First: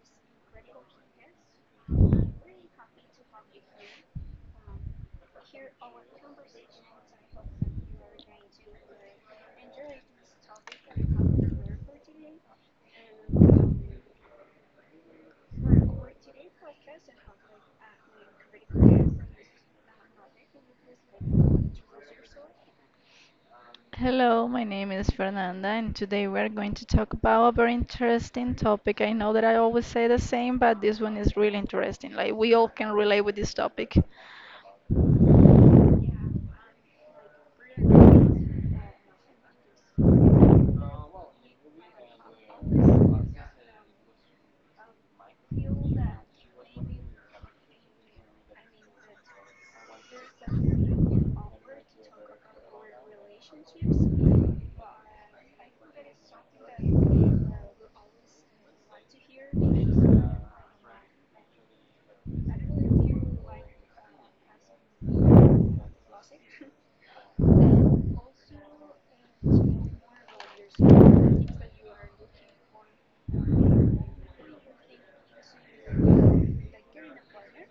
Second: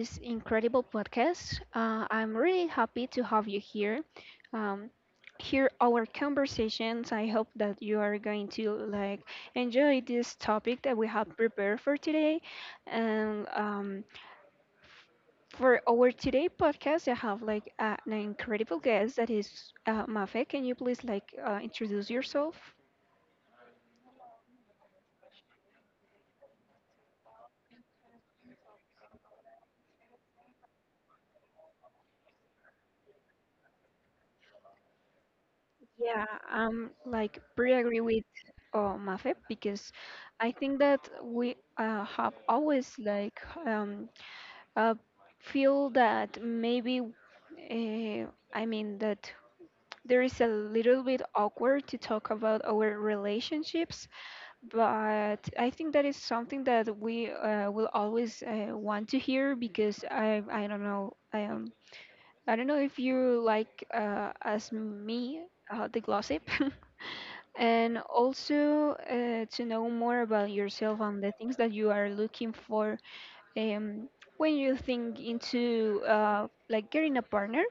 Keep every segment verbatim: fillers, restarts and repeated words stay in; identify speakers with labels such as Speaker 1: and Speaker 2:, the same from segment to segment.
Speaker 1: this incredible podcast. Uh, I'm really happy to have you here. Um, hear our conversations. I hope that you are going to like enjoy this topic that we have prepared for today. And um, for our today podcast, I have like uh, an incredible guest that is uh, Mafe. Can you please like uh, introduce yourself?
Speaker 2: Hello, my name is Fernanda, and today we're going to talk about a very interesting topic. I know that I always say the same, but this one is really interesting. Like, we all can relate with this topic.
Speaker 1: Yeah, um, like pretty agree with uh, Mafe because I think that we uh, have always like um, uh, feel that maybe uh, I mean that there is a little bit awkward to talk about our relationships, but I think that is something that we uh, will always uh, want to hear because I I don't know um I don't know if you like uh, as me uh, the gossip, and also uh, to know more about yourself and the things that you are looking for um, when you think into uh, like getting a partner.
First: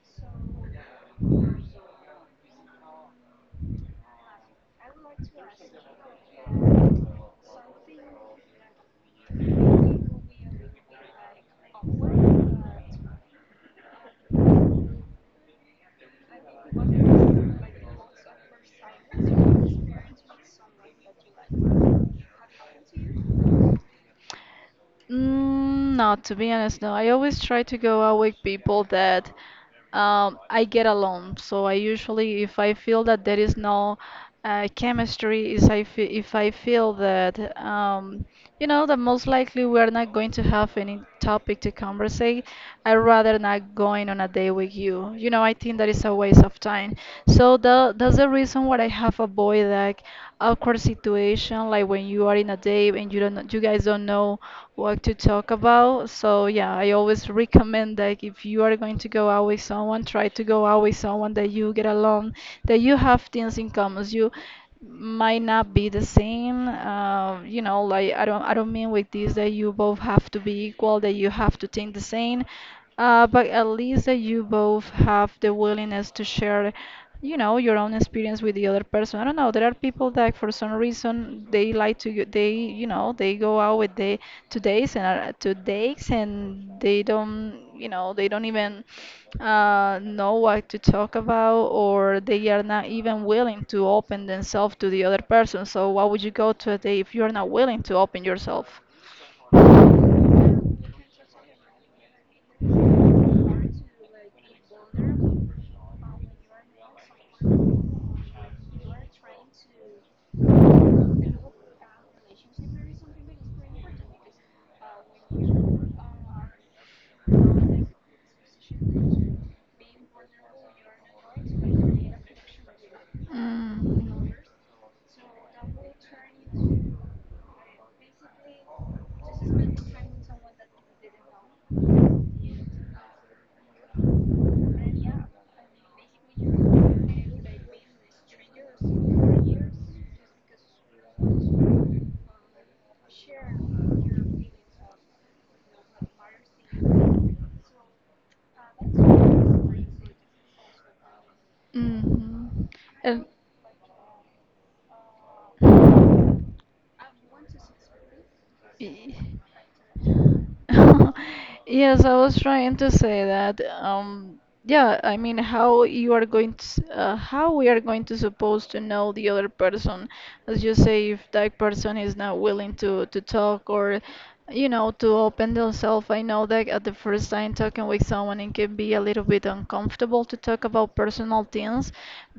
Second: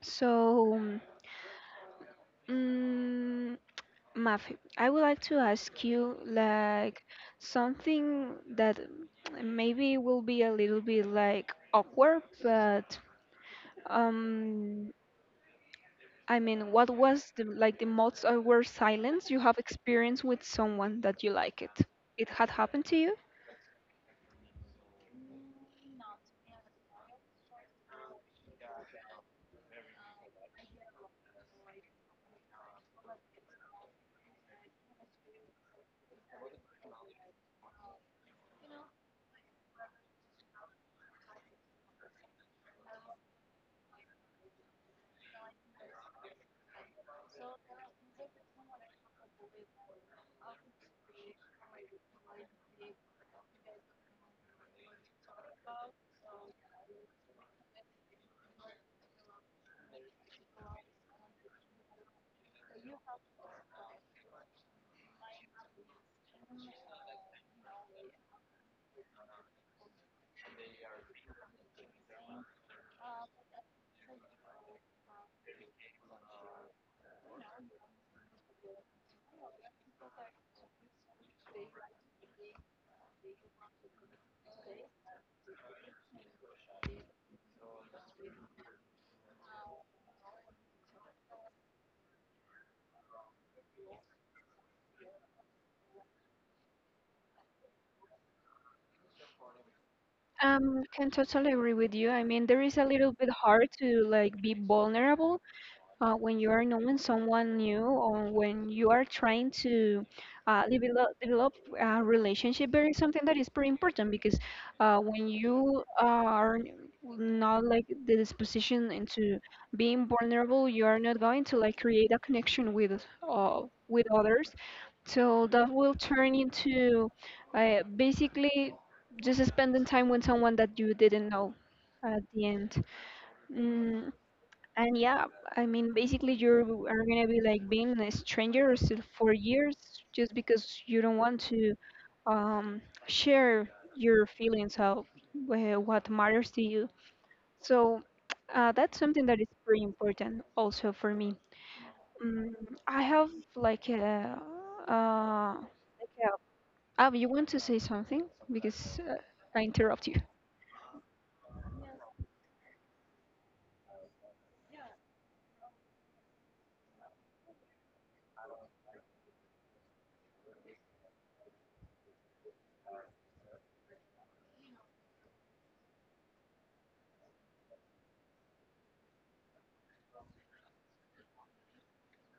Speaker 1: So, um, Mafi, I would like to ask you like something that maybe will be a little bit like awkward, but um I mean, what was the like the most awkward silence you have experienced with someone that you like it? It had happened to you?
Speaker 2: Mm, no, to be honest, no. I always try to go out with people that um, I get along. So I usually, if I feel that there is no uh, chemistry, is I fe if I feel that um, you know that most likely we are not going to have any topic to conversate, I rather not going on a day with you. You know, I think that is a waste of time. So the, that's the reason why I have avoided like awkward situation, like when you are in a day and you don't, know- you guys don't know what to talk about. So yeah, I always recommend like if you are going to go out with someone, try to go out with someone that you get along, that you have things in common. You might not be the same. Uh, you know, like I don't, I don't mean with this that you both have to be equal, that you have to think the same, uh, but at least that you both have the willingness to share, you know, your own experience with the other person. I don't know. There are people that for some reason they like to, go- they, you know, they go out with the to dates and are, to dates and they don't, you know, they don't even uh, know what to talk about, or they are not even willing to open themselves to the other person. So, why would you go to a date if you're not willing to open yourself?
Speaker 1: Um, can totally agree with you. I mean, there is a little bit hard to like be vulnerable uh, when you are knowing someone new or when you are trying to uh, develop, develop a relationship, there is something that is pretty important because uh, when you are not like the disposition into being vulnerable, you are not going to like create
Speaker 2: Mm.
Speaker 1: a connection with uh, with others. So that will turn into uh, basically just spending time with someone that you didn't know at the end. Mm, and yeah, I mean, basically, you are gonna be like being a stranger still for years just because you don't want to um, share your feelings of wh- what matters to you. So uh, that's something that is pretty important also for me. Mm,
Speaker 2: Mhm.
Speaker 1: I
Speaker 2: Uh.
Speaker 1: have like a, uh, like a, oh, you want to say something? Because
Speaker 2: Y-
Speaker 1: uh, I interrupt you.
Speaker 2: Yes, I was trying to say that. Um, yeah, I mean, how you are going to, s- uh, how we are going to supposed to know the other person, as you say, if that person is not willing to to talk or you know, to open yourself. I know that at the first time talking with someone, it can be a little bit uncomfortable to talk about personal things.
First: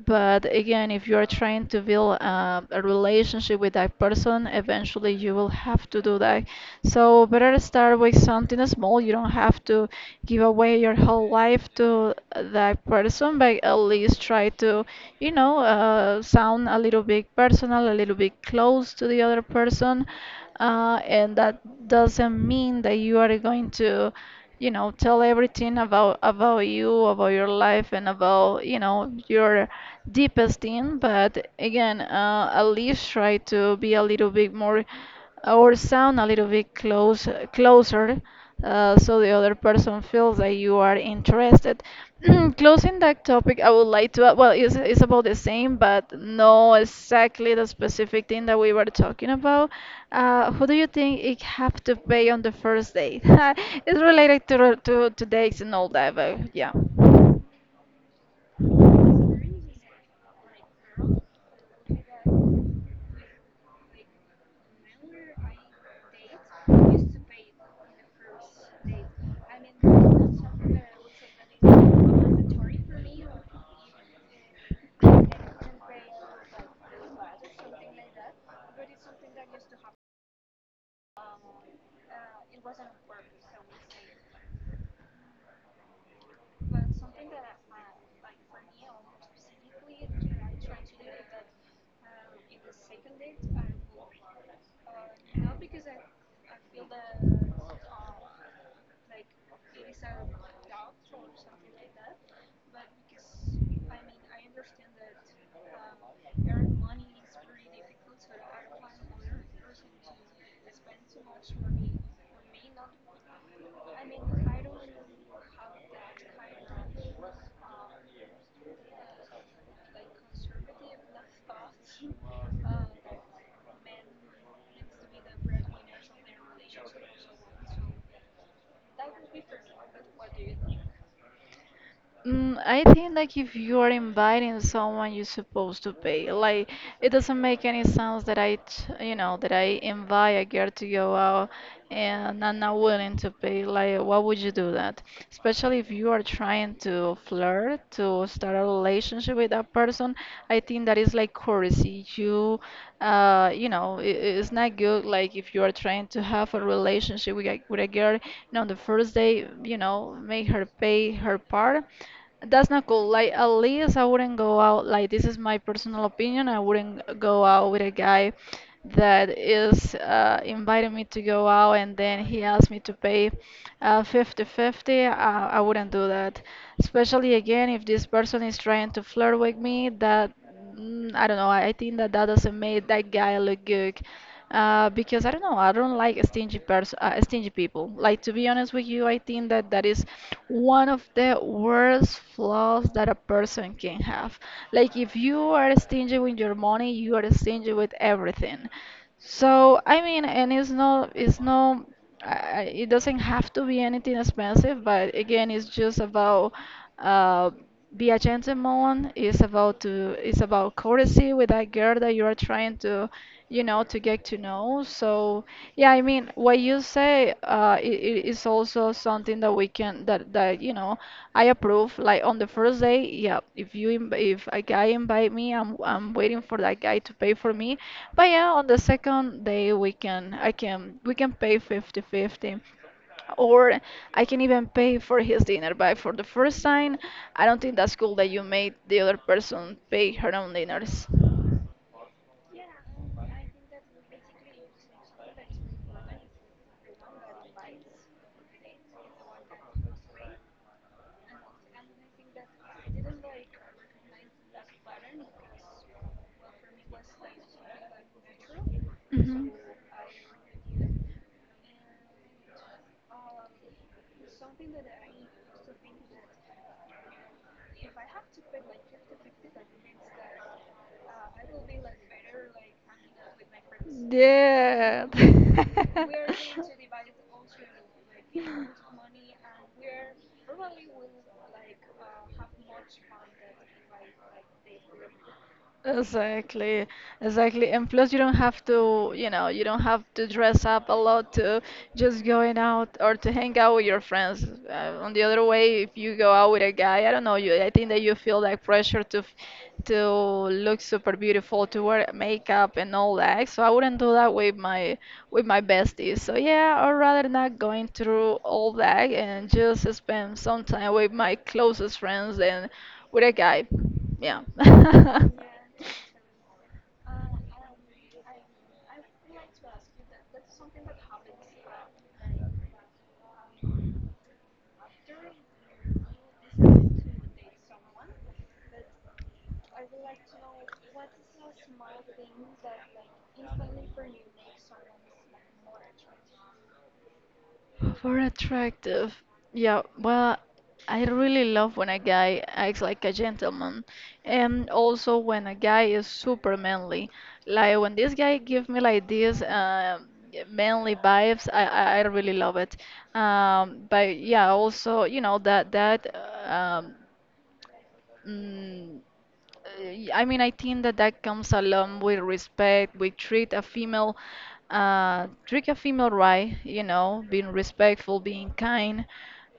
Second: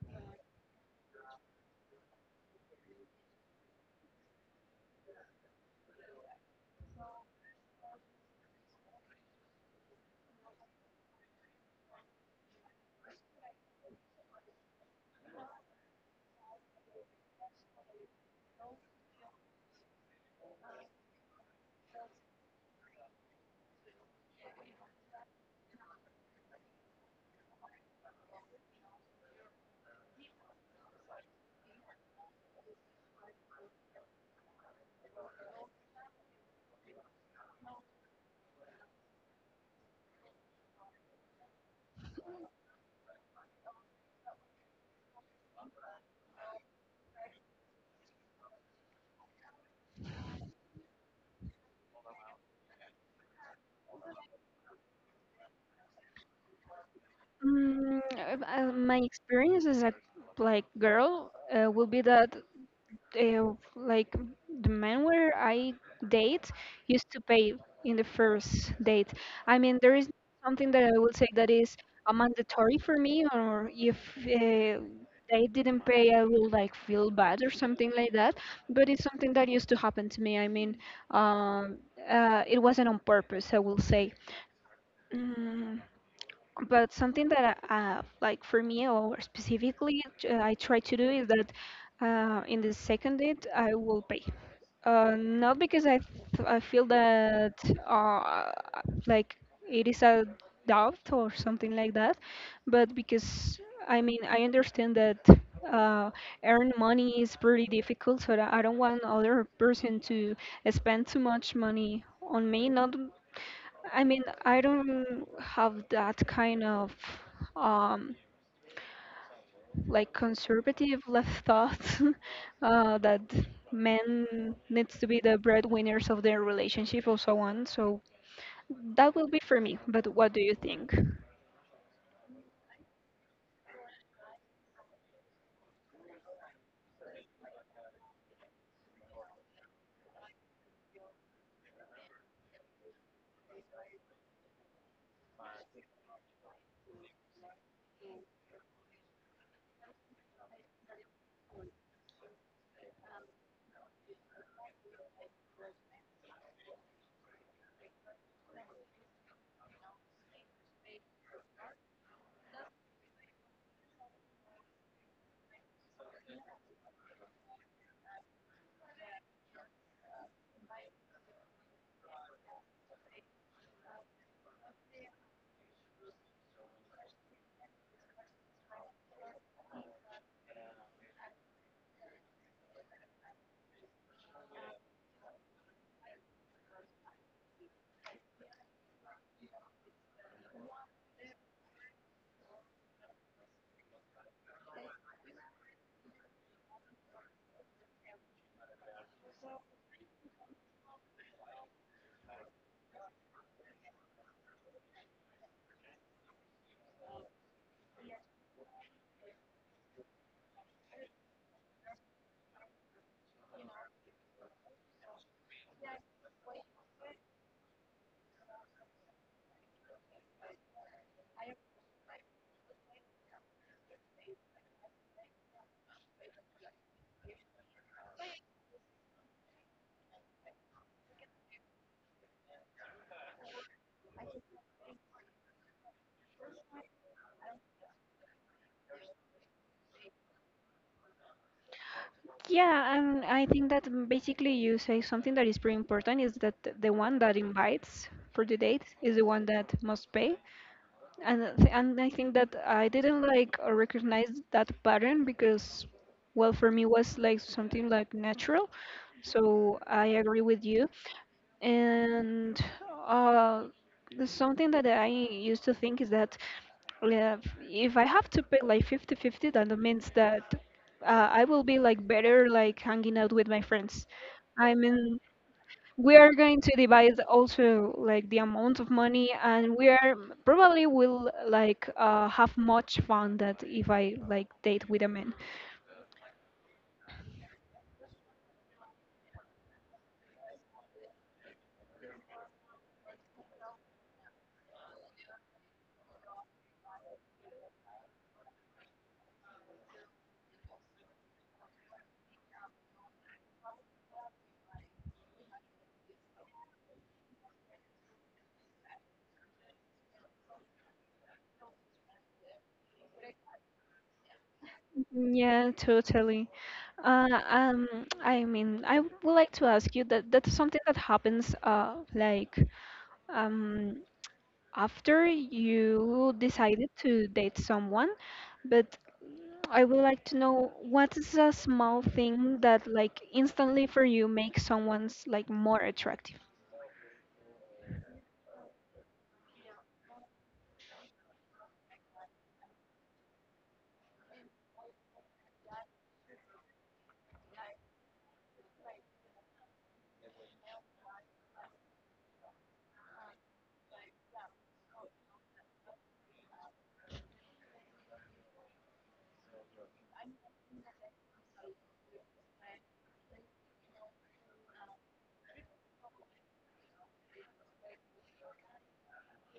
Speaker 2: But again, if you are trying to build uh, a relationship with that person, eventually you will have to do that. So better start with something small. You don't have to give away your whole life to that person, but at least try to, you know, uh, sound a little bit personal, a little bit close to the other person uh, and that doesn't mean that you are going to you know tell everything about about you about your life and about you know your deepest in but again uh, at least try to be a little bit more or sound a little bit close, closer uh, so the other person feels that you are interested. Closing that topic, I would like to, uh, well, it's, it's about the same, but no exactly the specific thing that we were talking about. Uh, who do you think it have to pay on the first date? It's related to, to, to dates and all that, but yeah.
Speaker 1: Mm, uh, uh, my experience as a like girl uh, will be that uh, like the men where I date used to pay in the first date. I mean, there is something that I will say that is a mandatory for me, or if uh, they didn't pay, I will like feel bad or something like that. But it's something that used to happen to me. I mean, um, uh, it wasn't on purpose, I will say. Mm but something that I, uh, like for me or specifically uh, I try to do is that uh, in the second date I will pay. Uh, not because I th- I feel that uh, like it is a doubt or something like that, but because I mean I understand that uh, earn money is pretty difficult, so that I don't want other person to spend too much money on me. Not I mean, I don't have that kind of um, like conservative left thought uh, that men needs to be the breadwinners of their relationship or so on. So that will be for me. But what do you think?
Speaker 2: Mm, I think like if you are inviting someone, you're supposed to pay. Like it doesn't make any sense that I, t- you know, that I invite a girl to go out and I'm not willing to pay. Like why would you do that? Especially if you are trying to flirt, to start a relationship with that person. I think that is like courtesy. You, uh, you know, it, it's not good. Like if you are trying to have a relationship with a, with a girl, and on the first day, you know, make her pay her part, that's not cool. Like, at least I wouldn't go out. Like, this is my personal opinion. I wouldn't go out with a guy that is uh, inviting me to go out and then he asked me to pay uh, fifty fifty. I, I wouldn't do that. Especially again, if this person is trying to flirt with me, that mm, I don't know. I I think that that doesn't make that guy look good uh, because I don't know, I don't like stingy pers uh, stingy people. Like to be honest with you, I think that that is one of the worst flaws that a person can have. Like if you are stingy with your money, you are stingy with everything. So I mean, and it's no, it's no, I, I- it doesn't have to be anything expensive, but again, it's just about uh, be a gentleman. It's about to, it's about courtesy with that girl that you are trying to you know, to get to know. So, yeah, I mean, what you say uh, it is also something that we can that that you know I approve. Like on the first day, yeah, if you inv if a guy invite me, I'm I'm waiting for that guy to pay for me. But yeah, on the second day, we can I can we can pay fifty fifty, or I can even pay for his dinner. But for the first time, I don't think that's cool that you made the other person pay her own dinners.
Speaker 1: Yeah, and I think that basically you say something that is pretty important is that the one that invites for the date is the one that must pay. and I thi- and I think that I didn't like uh, recognize that pattern because, well, for me was like something like natural.
Speaker 2: Mhm.
Speaker 1: So I agree with you. And uh, there's something that I used to think is that uh, if I have to pick like fifty fifty, then that means that uh, I will be like better like hanging out with my friends. I
Speaker 2: Yeah.
Speaker 1: mean, we are going to divide also like the amount of money and we are probably will like uh, have much fun that if I like date with a man
Speaker 2: Exactly, exactly. And plus, you don't have to, you know, you don't have to dress up a lot to just going out or to hang out with your friends. Uh, on the other way, if you go out with a guy, I don't know, you, I think that you feel like pressure to, f- to look super beautiful, to wear makeup and all that. So I wouldn't do that with my, with my besties. So yeah, I'd rather not going through all that and just spend some time with my closest friends and with a guy. Yeah.
Speaker 1: yeah totally uh, um I mean I would like to ask you that that's something that happens uh like um after you decided to date someone, but I would like to know what is a small thing that like instantly for you makes someone's like more attractive.
Speaker 2: For attractive. Yeah, well, I really love when a guy acts like a gentleman, and also when a guy is super manly. Like when this guy give me like this uh, manly vibes, I, I I really love it. Um, but yeah, also you know that that um, Mm, uh, I mean, I think that that comes along with respect. We treat a female, uh, treat a female right, you know, being respectful, being kind.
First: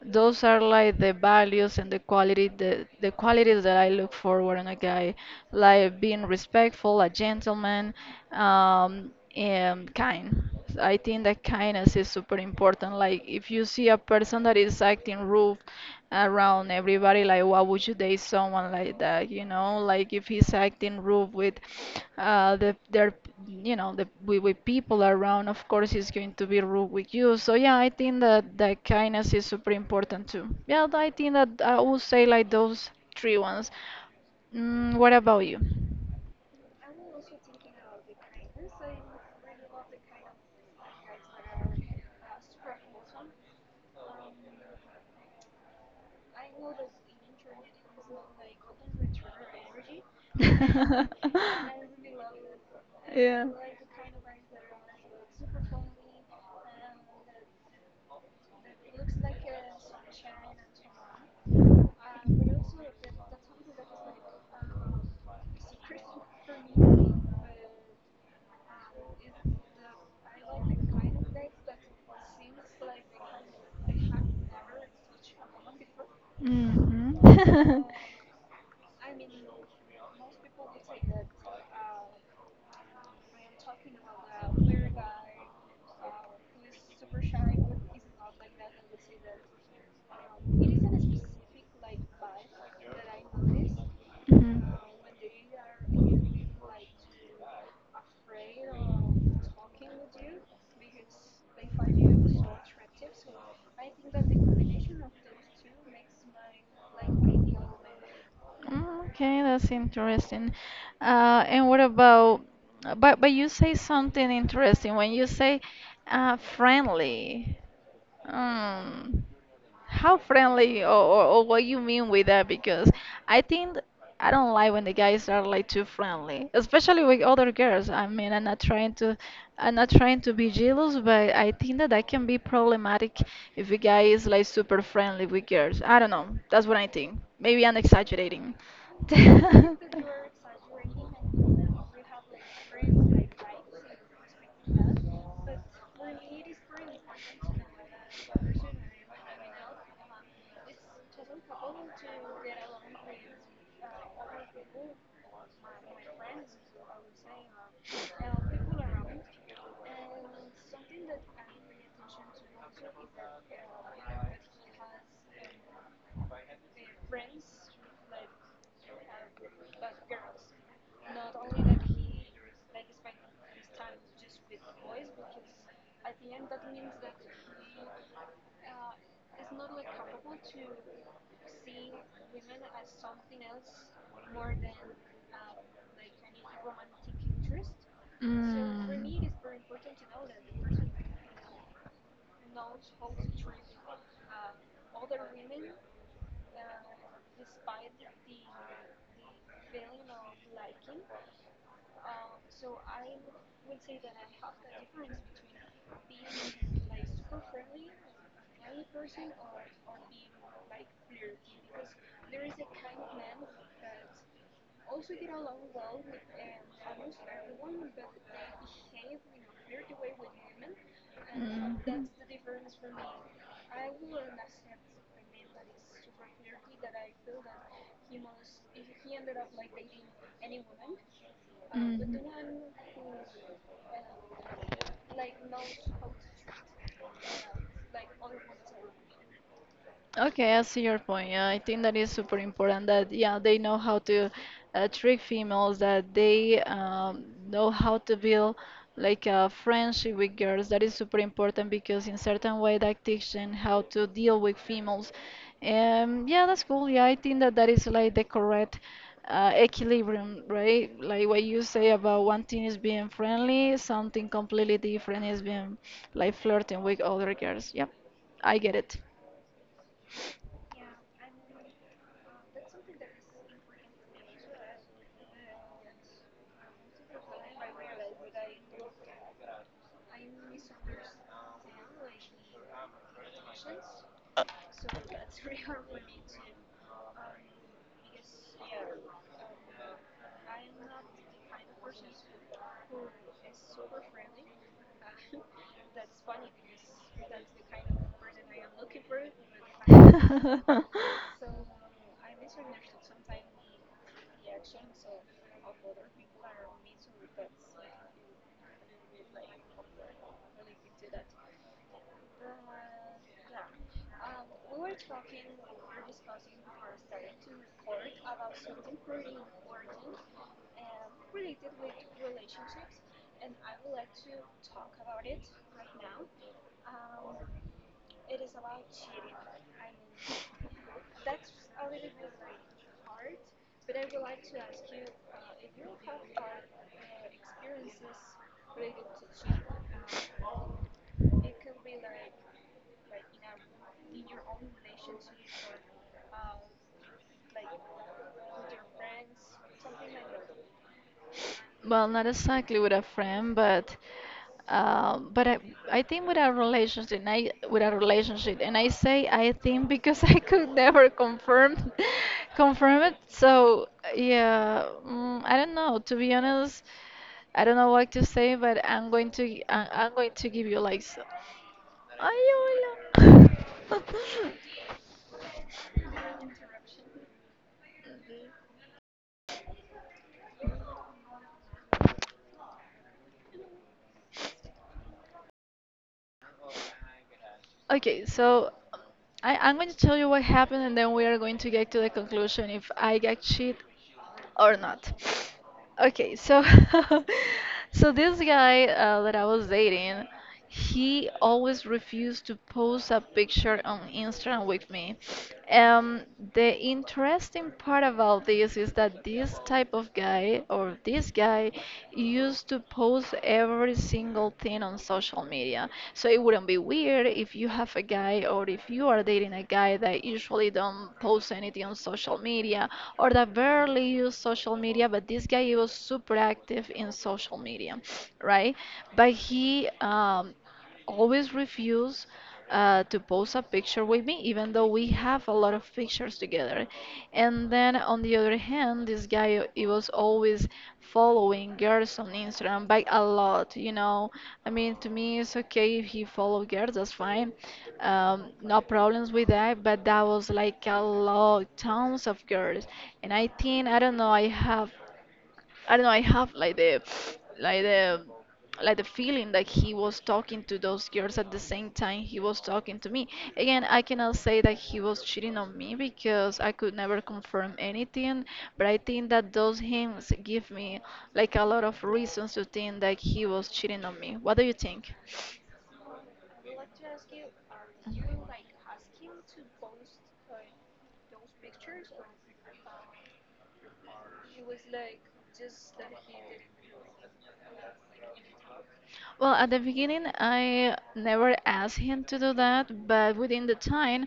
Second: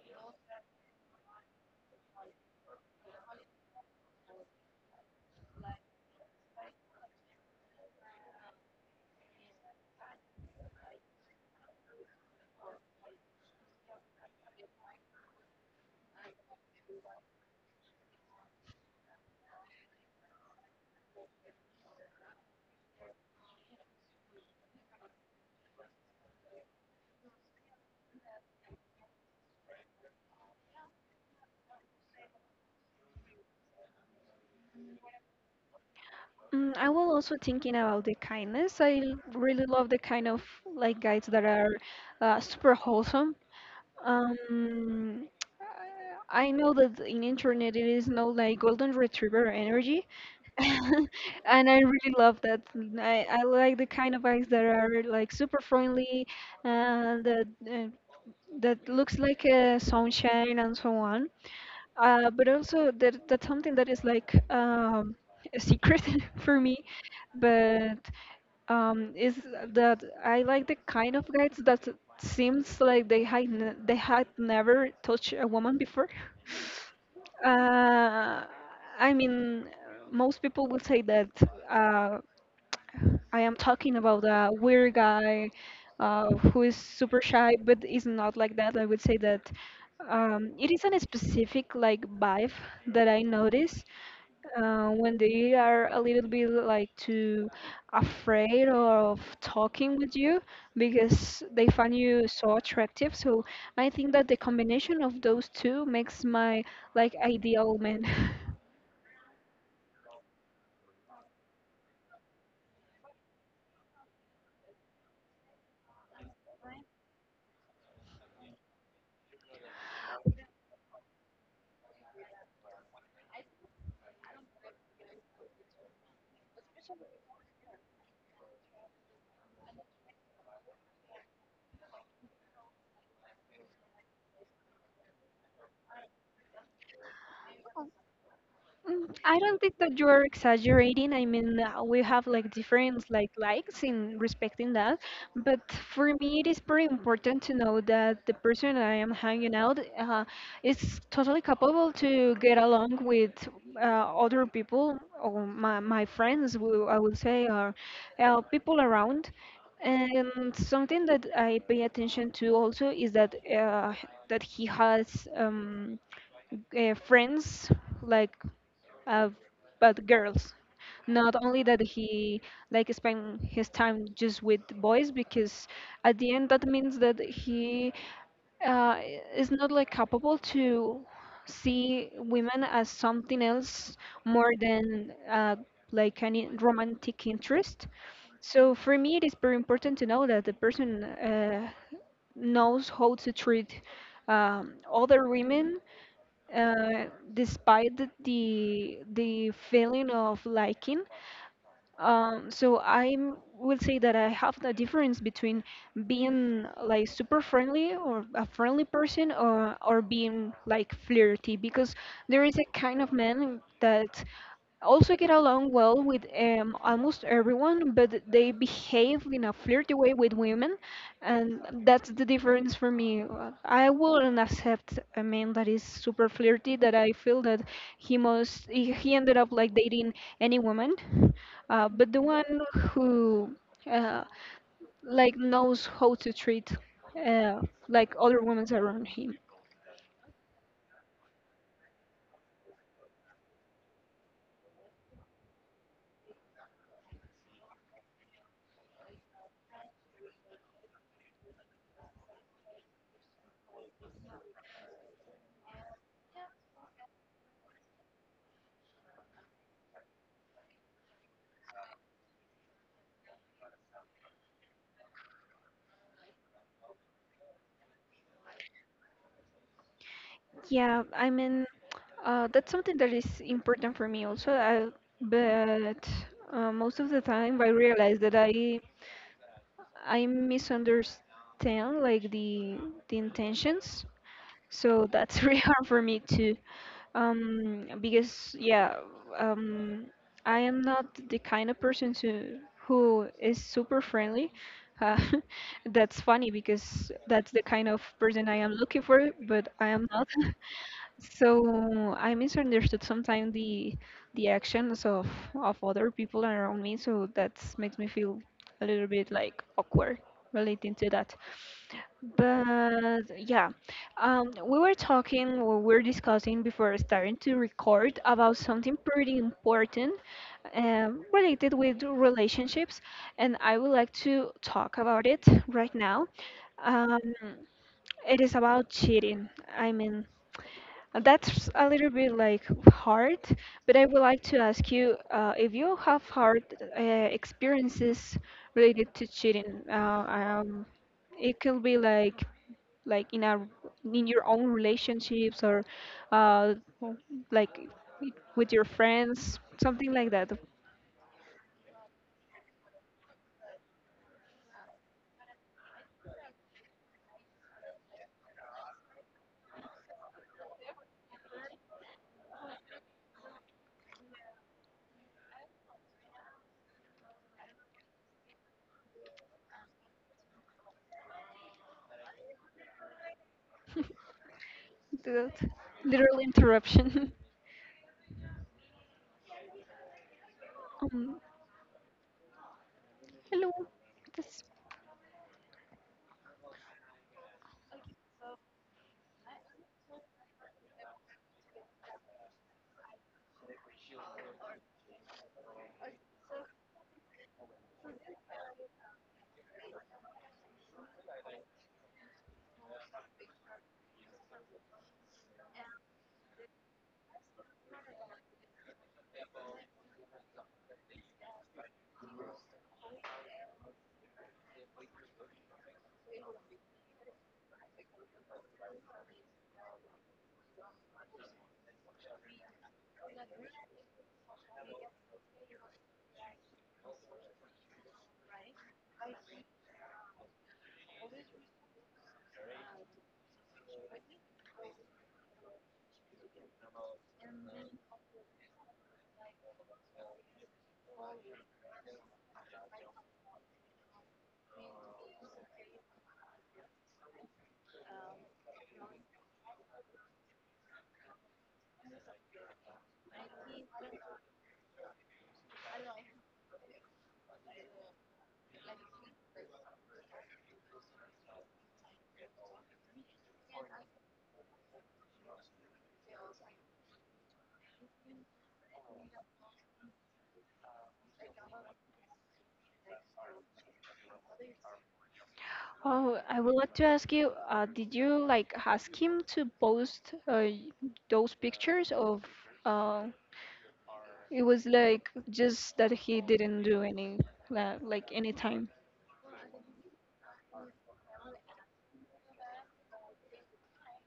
Speaker 2: Those are like the values and the quality, the, the qualities that I look for in a guy, like being respectful, a gentleman, um, and kind. I think that kindness is super important. Like if you see a person that is acting rude around everybody, like why would you date someone like that? You know, like if he's acting rude with uh the their you know the with, with people around, of course he's going to be rude with you. So yeah, I think that that kindness is super important too. Yeah, I think that I would say like those three ones. Mm, what about you?
Speaker 1: Mm, I was also thinking about the kindness. I l- really love the kind of like guys that are uh, super wholesome. Um, I know that in internet it is known like golden retriever energy, and I really love that. I, I
Speaker 2: Yeah.
Speaker 1: like the kind of eyes that are like super friendly, uh, that uh, that looks like a sunshine and so on. Uh, but also that that's something that is like um, a secret for me, but. Um, is that I like the kind of guys that seems like they had n they had never touched a woman before.
Speaker 2: Mhm.
Speaker 1: Uh, I mean, most people would say that uh, I am talking about a weird guy uh, who is super shy, but is not like that. I would say that um, it isn't a specific like vibe that I notice uh, when they are a little bit like too afraid of talking with you because they find you so attractive. So I think that the combination of those two makes my like
Speaker 2: Mhm. Mm.
Speaker 1: ideal man.
Speaker 2: Okay, that's interesting. Uh, and what about, but but you say something interesting when you say uh, friendly. Mm. How friendly, or, or, or what you mean with that? Because I think I don't like when the guys are like too friendly, especially with other girls. I mean, I'm not trying to, I'm not trying to be jealous, but I think that that can be problematic if a guy is like super friendly with girls. I don't know. That's what I think. Maybe I'm exaggerating.
Speaker 1: Mm, I don't think that you're exaggerating. I mean, uh, we have like different like likes in respecting that, but for me, it is very important to know that the person I am hanging out uh, is totally capable to get along with uh, other people or my my friends, who I would say, or uh, people around. And something that I pay attention to also is that uh, that he has um, uh, friends like of but girls. Not only that he like spend his time just with boys because at the end that means that he uh, is not like capable to see women as something else more than uh, like any romantic interest. So for me, it is very important to know that the person uh, knows how to treat um, other women uh, despite the, the the feeling of liking. Um, so I will say that I have the difference between being like super friendly or a friendly person or or being like flirty because there is a kind of man that also get along well with um, almost everyone, but they behave in a flirty way with women and that's the difference for me. Uh, I wouldn't accept a man that is super flirty, that I feel that he must, he he ended up like dating any woman. Uh, but
Speaker 2: Mhm.
Speaker 1: the one who uh, like knows how to treat uh, like other women around him.
Speaker 2: Okay, I see your point. Yeah, I think that is super important that yeah they know how to uh, trick females, that they um, know how to build like a friendship with girls. That is super important because in certain way that teaches them how to deal with females. Um, yeah, that's cool. Yeah, I think that that is like the correct uh, equilibrium, right? Like what you say, about one thing is being friendly, something completely different is being like flirting with other girls. Yep, I get it.
Speaker 1: Yeah, I mean, uh, that's something that is important for me also. I, but uh, most of the time, I realize that I I misunderstand like the the intentions. So that's really hard for me to um because yeah um I am not the kind of person to who is super friendly uh, that's funny because that's the kind of person I am looking for but I am not
Speaker 2: not.
Speaker 1: so I misunderstood sometimes the the actions of of other people around me so that makes me feel a little bit like awkward relating to that but yeah um, we were talking, or we were discussing before starting to record about something pretty important um, related with relationships, and I would like to talk about it right now. Um, it is about cheating. I mean, that's a little bit like hard, but I would like to ask you uh, if you have hard uh, experiences related to cheating. Uh, um, it could be like like in a in your own relationships or uh, like with your friends, something like that.
Speaker 2: Well, not exactly with a friend, but um, but I, I think with a relationship, and I with a relationship, and I say I think because I could never confirm confirm it. So yeah, mm, I don't know. To be honest, I don't know what to say, but I'm going to I, I'm going to give you like. s- Ay, hola.
Speaker 1: That Literal interruption. um, hello. This-
Speaker 2: Okay, so I, I'm going to tell you what happened, and then we are going to get to the conclusion if I get cheat or not. Okay, so so this guy uh, that I was dating, he always refused to post a picture on Instagram with me. Um, the interesting part about this is that this type of guy or this guy used to post every single thing on social media. So it wouldn't be weird if you have a guy or if you are dating a guy that usually don't post anything on social media or that barely use social media, but this guy he was super active in social media, right? But he um, always refuse uh, to post a picture with me, even though we have a lot of pictures together. And then on the other hand, this guy he was always following girls on Instagram by a lot, you know. I mean, to me, it's okay if he follow girls, that's fine. Um, no problems with that, but that was like a lot, tons of girls. And I think, I don't know, I have I don't know. I have like the, like the, like the feeling that he was talking to those girls at the same time he was talking to me. Again, I cannot say that he was cheating on me because I could never confirm anything. But I think that those hints give me like a lot of reasons to think that he was cheating on me. What do you think?
Speaker 1: Oh, I would like to ask you, uh, did you like ask him to post uh, those pictures of uh, it was like just that he didn't do any la- like any time.
Speaker 2: Well, at the beginning, I never asked him to do that, but within the time,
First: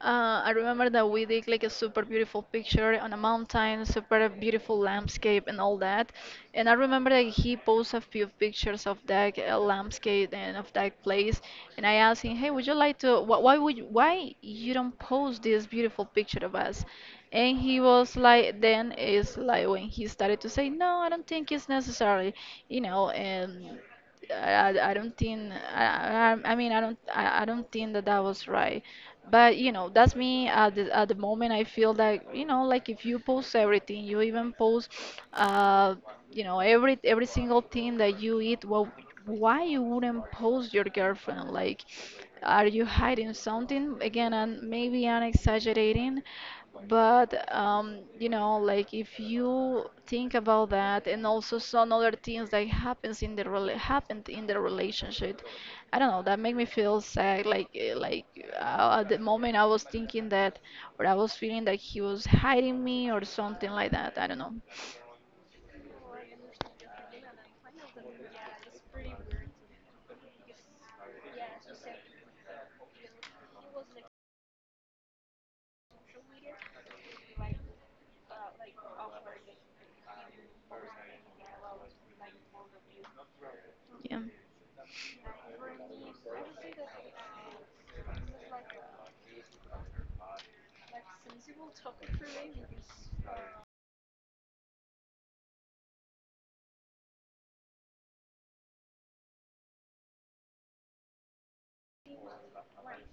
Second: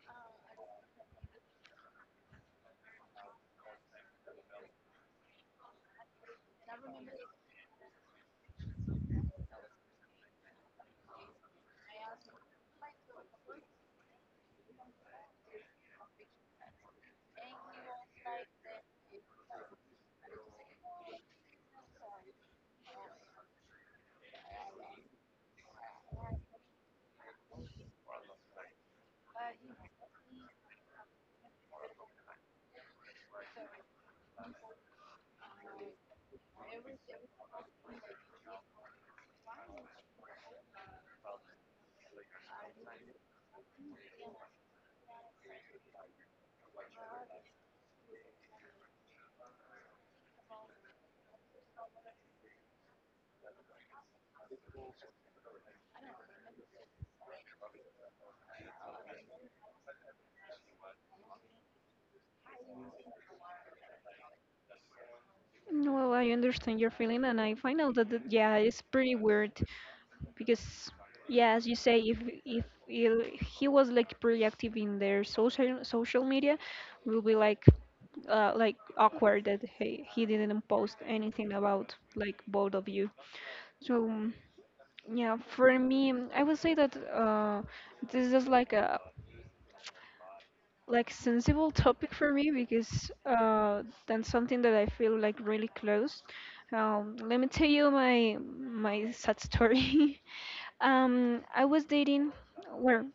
Speaker 2: uh, I remember that we did like a super beautiful picture on a mountain, super beautiful landscape, and all that. And I remember that he posted a few pictures of that uh, landscape and of that place. And I asked him, "Hey, would you like to? Wh why would you, why you don't post this beautiful picture of us?" And he was like, then it's like when he started to say, "No, I don't think it's necessary," you know, and. I, I don't think I, I I mean I don't I, I don't think that that was right but you know that's me at the, at the moment I feel like you know like if you post everything you even post uh you know every every single thing that you eat well why you wouldn't post your girlfriend like are you hiding something again and maybe I'm exaggerating but um, you know, like if you think about that, and also some other things that happens in the rela happened in the relationship, I don't know. That make me feel sad. Like eh, like uh, at the moment I was thinking that, or I was feeling that he was hiding me or something like that. I don't know.
Speaker 1: No, I understand your feeling, and I find out that, that yeah, it's pretty weird. Because yeah as you say if if il- he was like pretty active in their social social media will be like uh, like awkward that he, he didn't post anything about like both of you so
Speaker 2: Yeah.
Speaker 1: mm, yeah for me mm, I would say that uh this is like a like sensible topic for me because uh that's something that I feel like really close um let me tell you my my sad story um, I was dating where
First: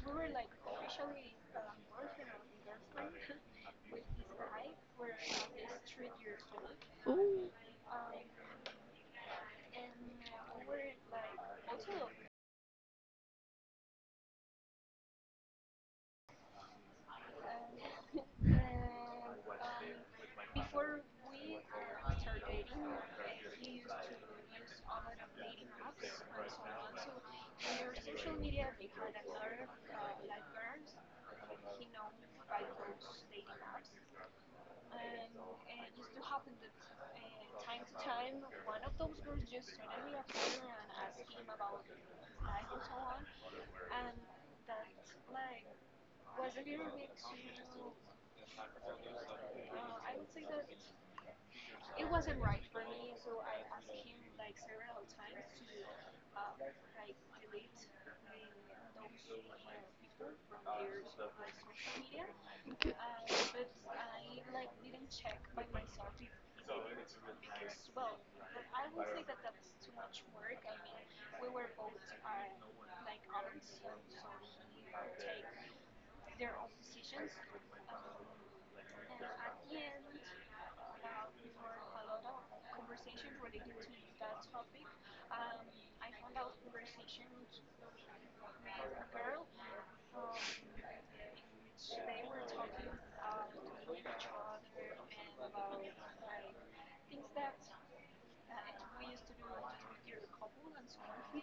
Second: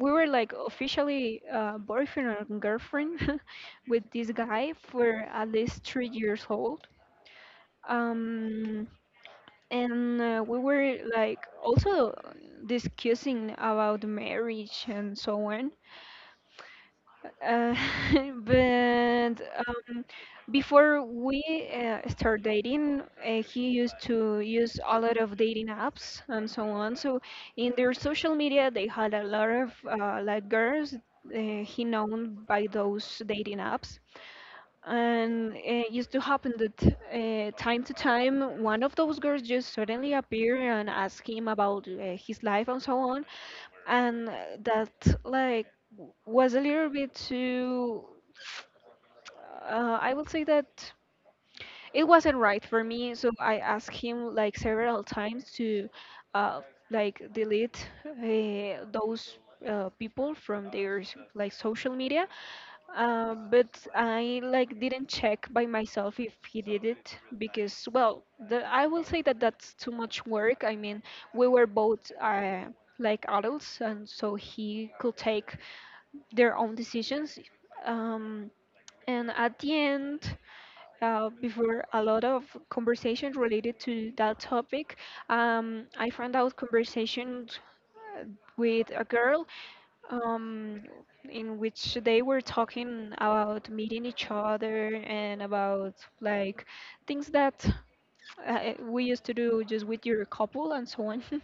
Speaker 1: we were like officially uh, boyfriend and girlfriend with this guy for at least three years old.
Speaker 2: Ooh,
Speaker 1: Um, and uh, we were like also discussing about marriage and so on. Uh, but um, before we uh, start dating, uh, he used to use a lot of dating apps and so on. So in their social media, they had a lot of uh, like girls uh, he known by those dating apps, and it used to happen that uh, time to time one of those girls just suddenly appear and ask him about uh, his life and so on. And uh, that like w- was a little bit too uh, I would say that it wasn't right for me, so I asked him like several times to uh, like delete uh, those uh, people from their s- like social media.
Speaker 2: good.
Speaker 1: Uh, but I like didn't check by myself if he did it, because well, the, I will say that that's too much work. I mean, we were both uh, like adults, and so he could take their own decisions. Um, and at the end, uh, before a lot of conversations related to that topic. Um, I found out conversations uh, with a girl, um, in which they were talking about meeting each other and about like things that uh, we used to do just with your couple and so on.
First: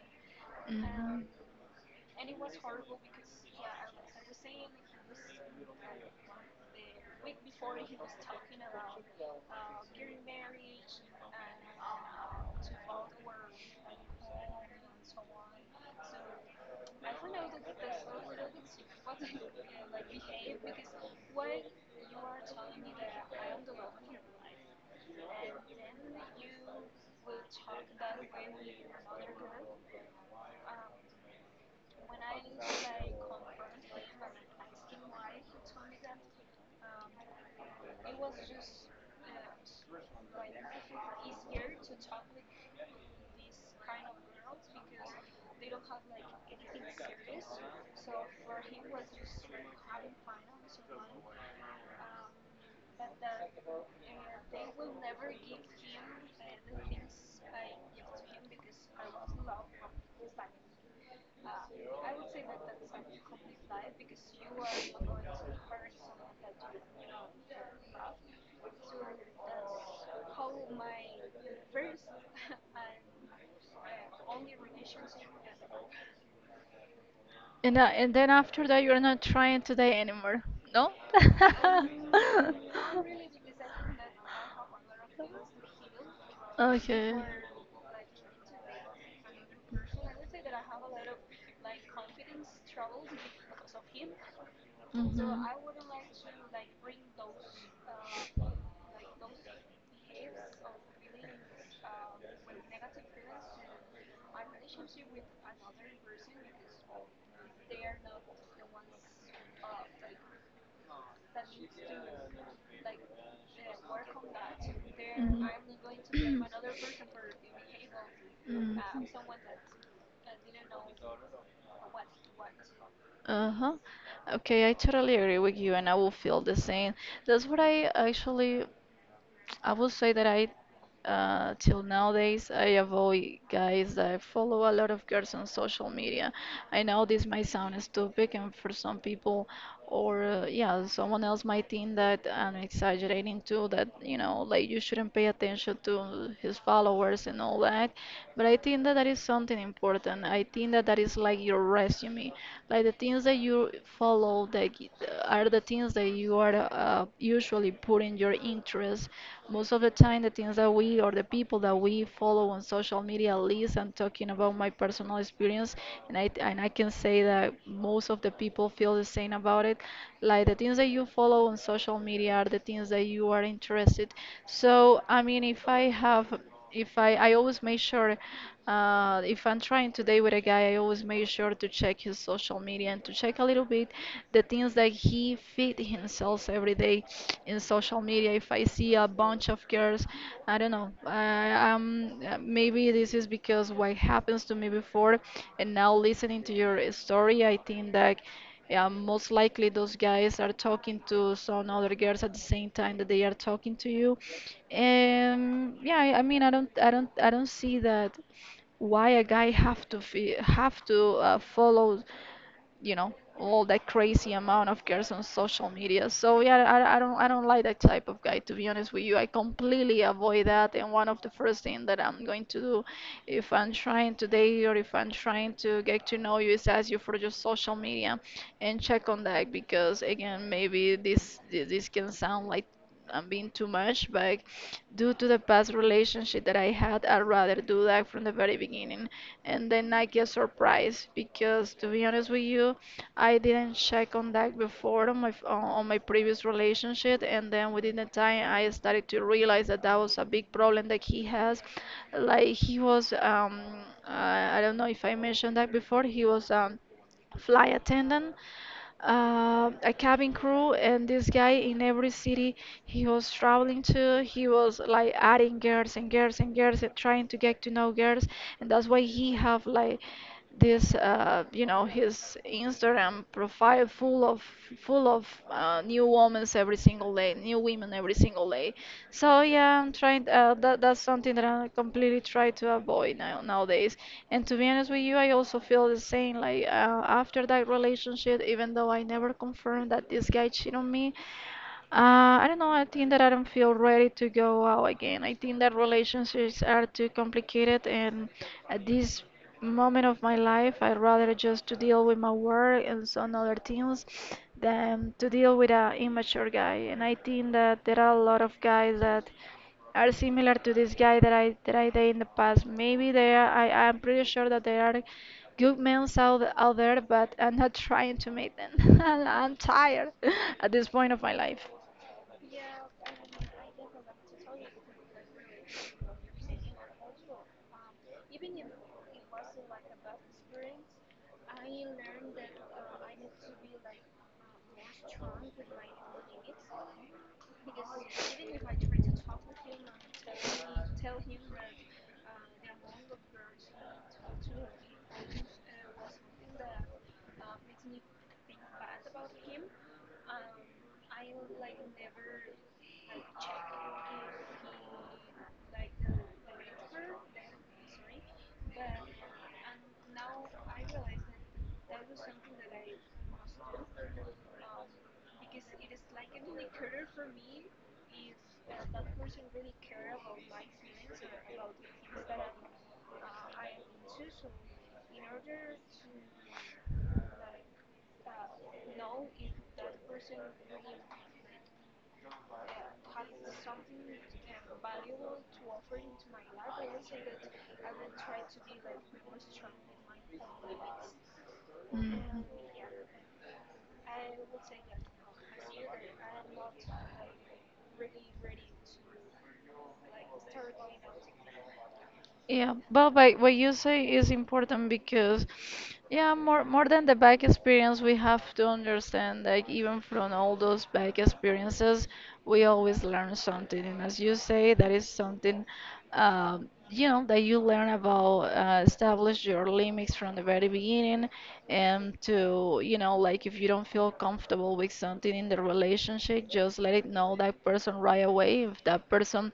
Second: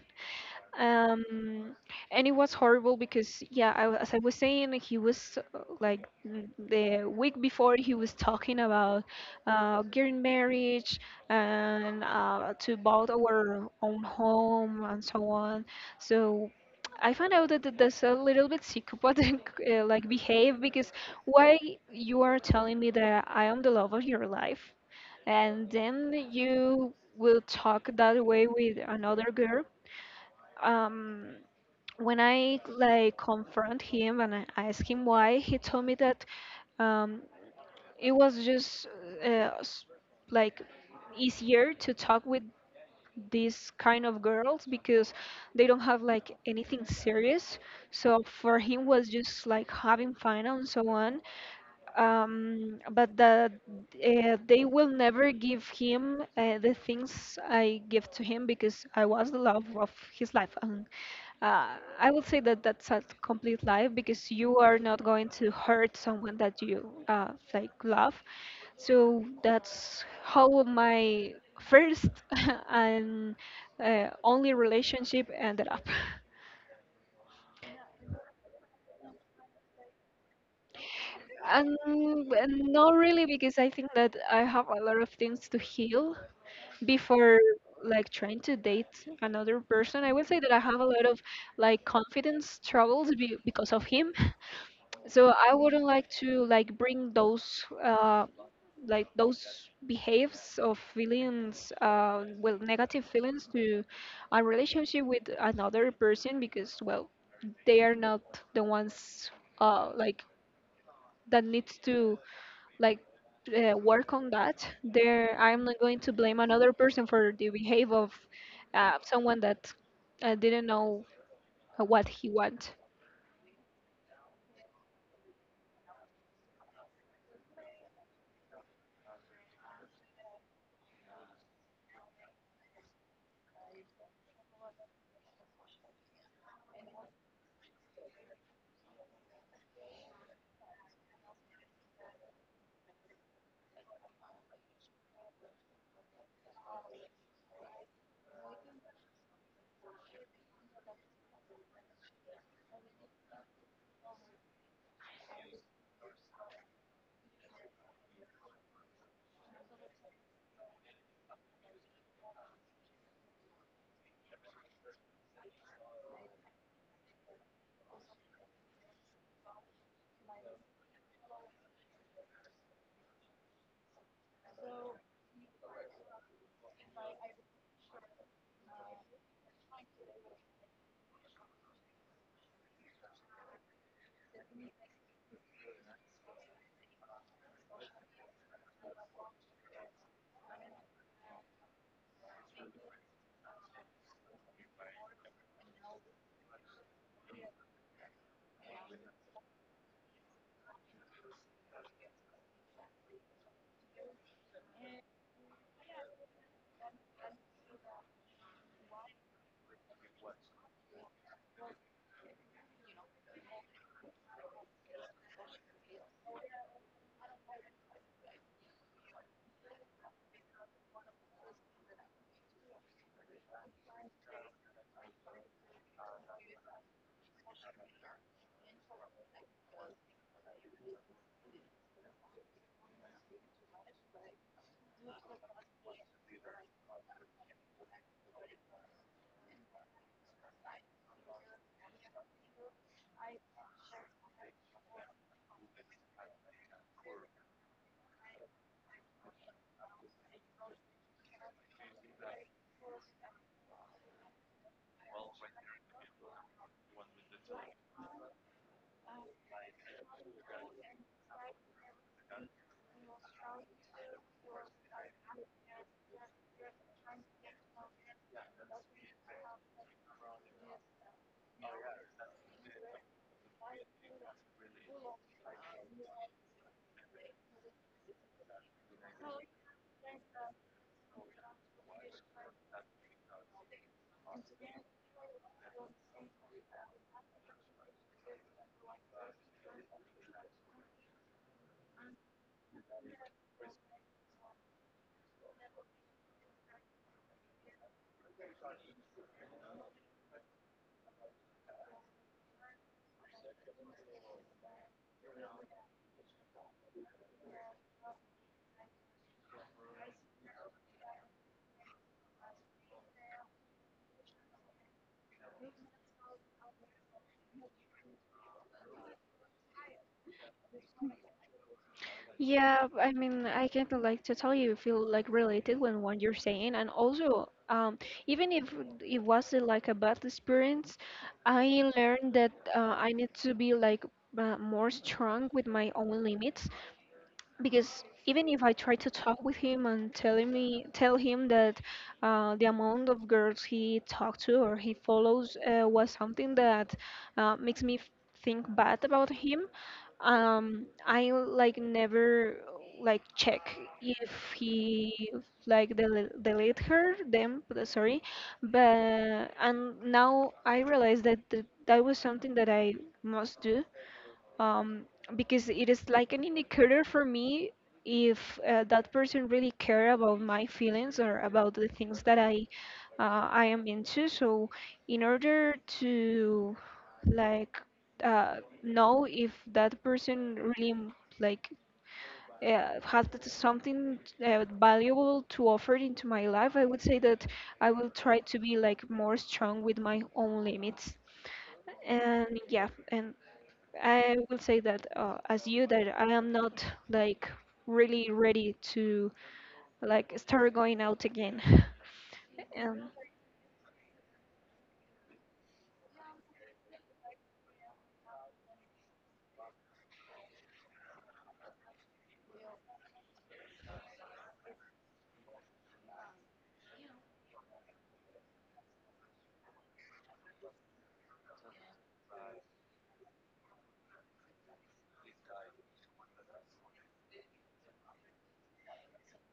Speaker 2: Mhm.
Speaker 1: um and it was horrible because, yeah, I, as I was saying, he was uh, like n- the week before he was talking about uh, getting marriage and uh, to build our own home and so on. So I found out that th- that's a little bit psychopathic uh, like behave, because why you are telling me that I am the love of your life, and then you will talk that way with another girl? um, when I like confront him and I ask him why, he told me that um, it was just uh, s- like easier to talk with these kind of girls because they don't have like anything serious. So for him was just like having fun and so on, um, but that uh, they will never give him uh, the things I give to him because I was the love of his life. And uh, I would say that that's a complete lie, because you are not going to hurt someone that you uh, like love. So that's how my first and uh, only relationship ended up.
Speaker 2: And, uh, and then after that, you're not trying today anymore, no?
Speaker 1: And not really, because I think that I have a lot of things to heal
Speaker 2: Okay.
Speaker 1: before like trying to date another person. I would say that I have a lot of like confidence troubles be- because of him. So
Speaker 2: Mhm.
Speaker 1: I wouldn't like to like bring those uh like those behaves of feelings, uh well, negative feelings to a relationship with another person, because well, they are not the ones uh like that needs to like uh, work on that. There I'm not going to blame
Speaker 2: Mhm.
Speaker 1: another person for the behavior of uh, someone that uh, didn't know what he want.
Speaker 2: Uh-huh. Okay, I totally agree with you, and I will feel the same. That's what I actually I would say that I, uh, till nowadays, I avoid guys that follow a lot of girls on social media. I know this might sound stupid, and for some people, or uh, yeah, someone else might think that I'm exaggerating too, that you know, like you shouldn't pay attention to his followers and all that. But I think that that is something important. I think that that is like your resume, like the things that you follow that g- are the things that you are uh, usually putting your interest most of the time, the things that we or the people that we follow on social media, at least I'm talking about my personal experience, and I and I can say that most of the people feel the same about it. Like the things that you follow on social media are the things that you are interested. So I mean, if I have, if I I always make sure uh, if I'm trying to date with a guy, I always make sure to check his social media and to check a little bit the things that he feed himself every day in social media. If I see a bunch of girls, I don't know. I, um, uh, maybe this is because what happens to me before, and now listening to your uh, story, I think that. Yeah, most likely those guys are talking to some other girls at the same time that they are talking to you. And yeah, I I mean, I don't, I don't, I don't see that why a guy have to fe have to uh, follow you know all that crazy amount of girls on social media so yeah, I, I don't i don't like that type of guy to be honest with you I completely avoid that and one of the first thing that I'm going to do if I'm trying to date or if I'm trying to get to know you is ask you for your social media and check on that because again maybe this this can sound like I'm being too much, but due to the past relationship that I had, I'd rather do that from the very beginning and then I get surprised because to be honest with you, I didn't check on that before on my f- on on my previous relationship, and then within the time I started to realize that that was a big problem that he has. Like he was, um, uh, I don't know if I mentioned that before. He was um, flight attendant uh, a cabin crew, and this guy in every city he was traveling to, he was like adding girls and girls and girls and trying to get to know girls, and that's why he have like this uh, you know his Instagram profile full of full of uh, new women every single day, new women every single day. So yeah, I'm trying. Uh, that that's something that I completely try to avoid now nowadays. And to be honest with you, I also feel the same. Like uh, after that relationship, even though I never confirmed that this guy cheated on me, uh, I don't know. I think that I don't feel ready to go out again. I think that relationships are too complicated, and at this moment of my life, I'd rather just to deal with my work and some other things than to deal with an immature guy. And I think that there are a lot of guys that are similar to this guy that I that I did in the past. Maybe they are, I I'm pretty sure that there are good men out out there, but I'm not trying to meet them. And I'm tired at this point of my life.
Speaker 1: Yeah, I mean, I can like totally feel like related when what you're saying, and also, um, even if it was uh, like a bad experience, I learned that uh, I need to be like uh, more strong with my own limits, because even if I try to talk with him and telling me tell him that uh, the amount of girls he talked to or he follows uh, was something that uh, makes me f- think bad about him, um, I like never like check if he like del- delete her them but, sorry, but, and now I realize that th- that was something that I must do, um, because it is like an indicator for me if uh, that person really care about my feelings or about the things that I uh, I am into. So in order to like uh, know if that person really m- like uh, has that something uh, valuable to offer into my life, I would say that I will try to be like more strong with my own limits.
Speaker 2: Mhm.
Speaker 1: And yeah, and I will say that, uh, as you, that I am not like really ready to like start going out again.
Speaker 2: Yeah, but
Speaker 1: Um,
Speaker 2: by, what you say is important because, yeah, more more than the back experience, we have to understand like even from all those back experiences, we always learn something. And as you say, that is something, um, you know, that you learn about uh, establish your limits from the very beginning, and to you know, like if you don't feel comfortable with something in the relationship, just let it know that person right away. If that person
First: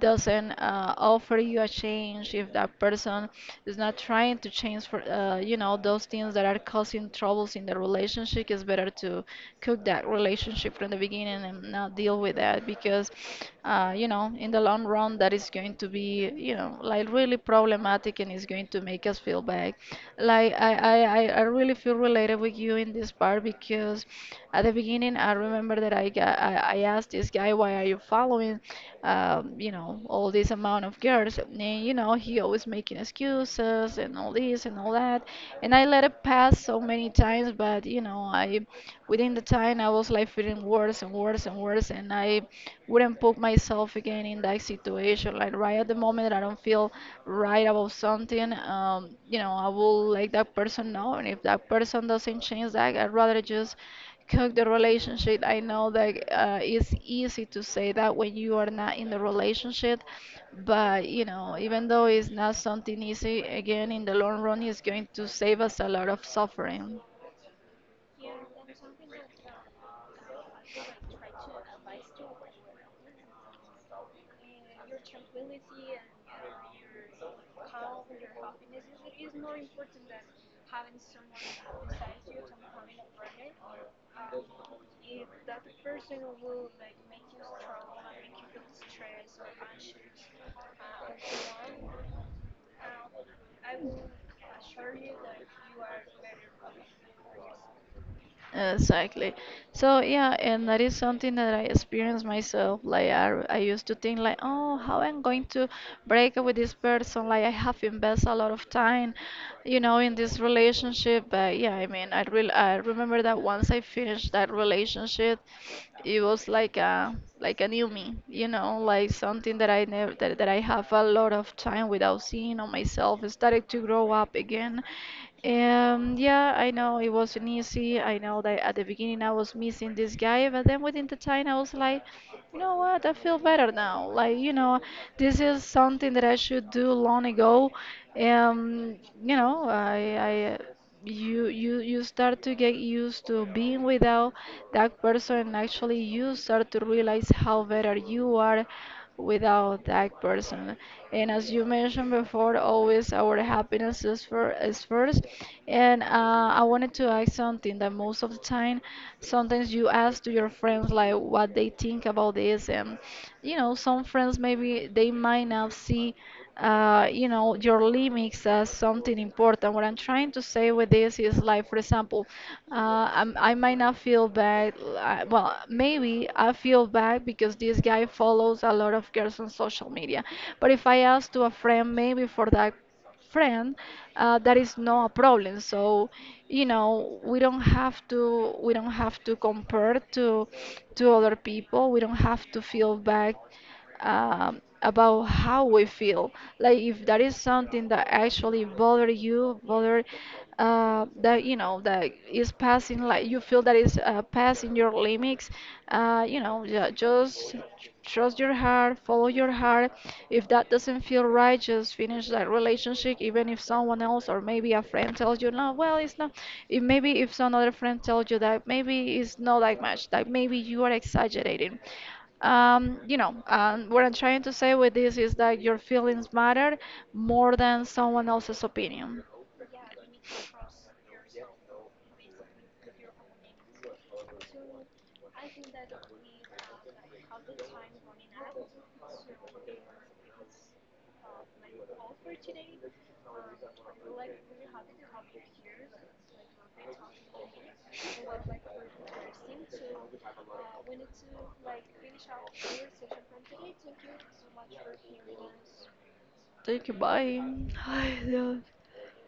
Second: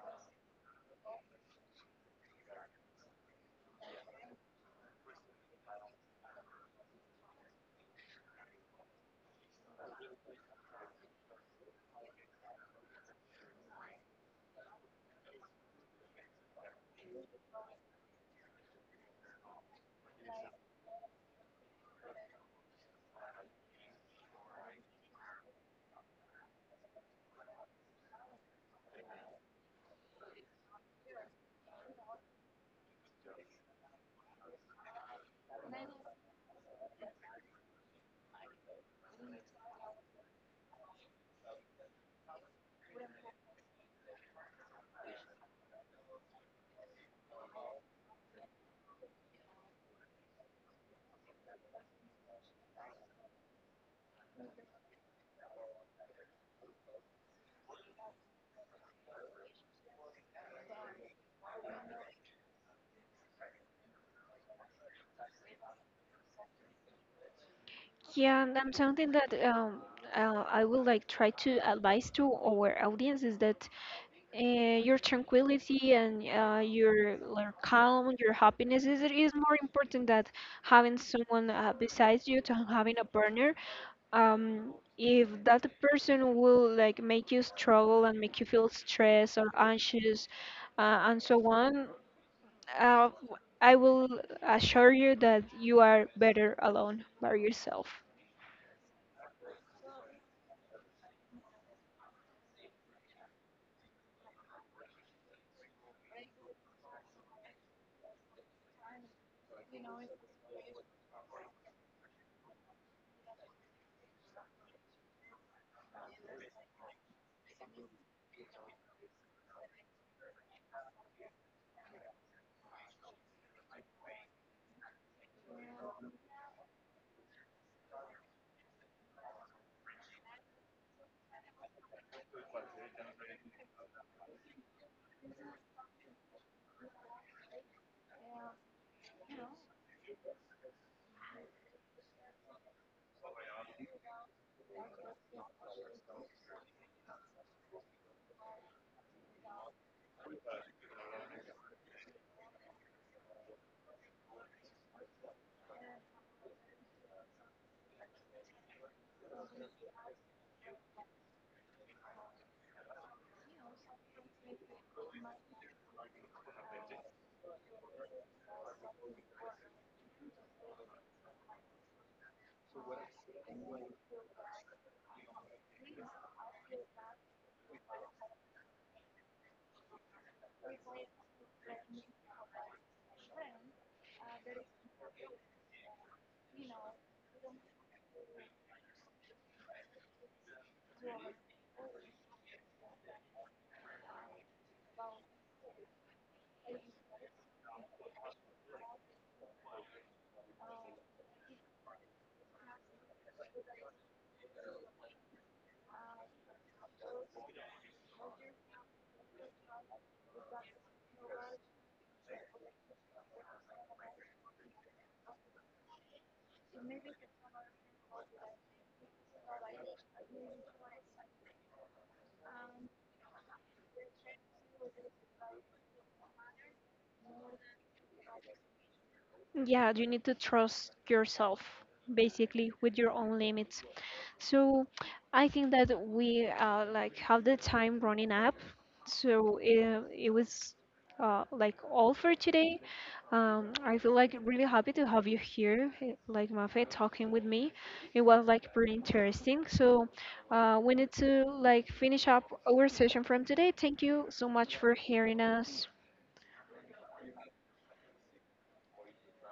Speaker 2: doesn't uh, offer you a change, if that person is not trying to change for, uh, you know, those things that are causing troubles in the relationship, it's better to cook that relationship from the beginning and not deal with that because, uh, you know, in the long run, that is going to be, you know, like really problematic and it's going to make us feel bad. Like I, I, I I really feel related related with you in this part because at the beginning I remember that I ga- I, I asked this guy why are you following um, you know all this amount of girls and you know he always making excuses and all this and all that and I let it pass so many times but you know I within the time I was like feeling worse and worse and worse and I wouldn't put myself again in that situation. Like right at the moment that I don't feel right about something, um, you know, I will let that person know. And if that person doesn't change that, I'd rather just cook the relationship. I know that uh, it's easy to say that when you are not in the relationship, but you know, even though it's not something easy, again, in the long run, it's going to save us a lot of suffering.
Speaker 1: yeah, and I something that um, uh, I would like try to advise to our audience is that uh, your tranquility and uh, your, your calm, your happiness is, it is more important than having someone uh, besides you, to having a partner. Um, if that person will like make you struggle and make you feel stressed or anxious uh, and so on, uh, I will assure you that you are better alone by yourself.
Speaker 2: Exactly. So yeah, and that is something that I experienced myself. Like I, I used to think like, oh, how I'm going to break up with this person? Like I have invested a lot of time, you know, in this relationship. But yeah, I mean, I really I remember that once I finished that relationship, it was like a like a new me, you know, like something that I never that, that I have a lot of time without seeing on myself. I started to grow up again um, yeah, I know it wasn't easy. I know that at the beginning I was missing this guy, but then within the time I was like, you know what? I feel better now. Like, you know, this is something that I should do long ago. Um, you know, I, I, you, you, you start to get used to being without that person. Actually, you start to realize how better you are without that person. And as you mentioned before, always our happiness is, for, is first. And uh, I wanted to ask something that most of the time, sometimes you ask to your friends like what they think about this, and you know, some friends maybe they might not see uh, you know, your limits as something important. What I'm trying to say with this is like, for example, uh, I'm, I might not feel bad. uh, Well, maybe I feel bad because this guy follows a lot of girls on social media. But if I ask to a friend, maybe for that friend, uh, that is not a problem. So, you know, we don't have to we don't have to compare to to other people. We don't have to feel bad um, about how we feel. Like if that is something that actually bother you, bother uh, that you know that is passing like you feel that is uh, passing your limits uh, you know ju- just trust your heart follow your heart if that doesn't feel right just finish that relationship even if someone else or maybe a friend tells you no well it's not if maybe if some other friend tells you that maybe it's not that much that maybe you are exaggerating um, you know, um, what I'm trying to say with this is that your feelings matter more than someone else's opinion.
Speaker 1: Yeah, you need to trust yourself basically with your own limits. So I think that we uh, like have the time running up. So it, it was uh, like all for today. Um, I feel like really happy to have you here, eh, like Mafe, talking with me. It was like pretty interesting. So uh, we need to like finish up our session from today. Thank you so much for hearing us.
Speaker 2: Thank you. Bye. Ay, Dios.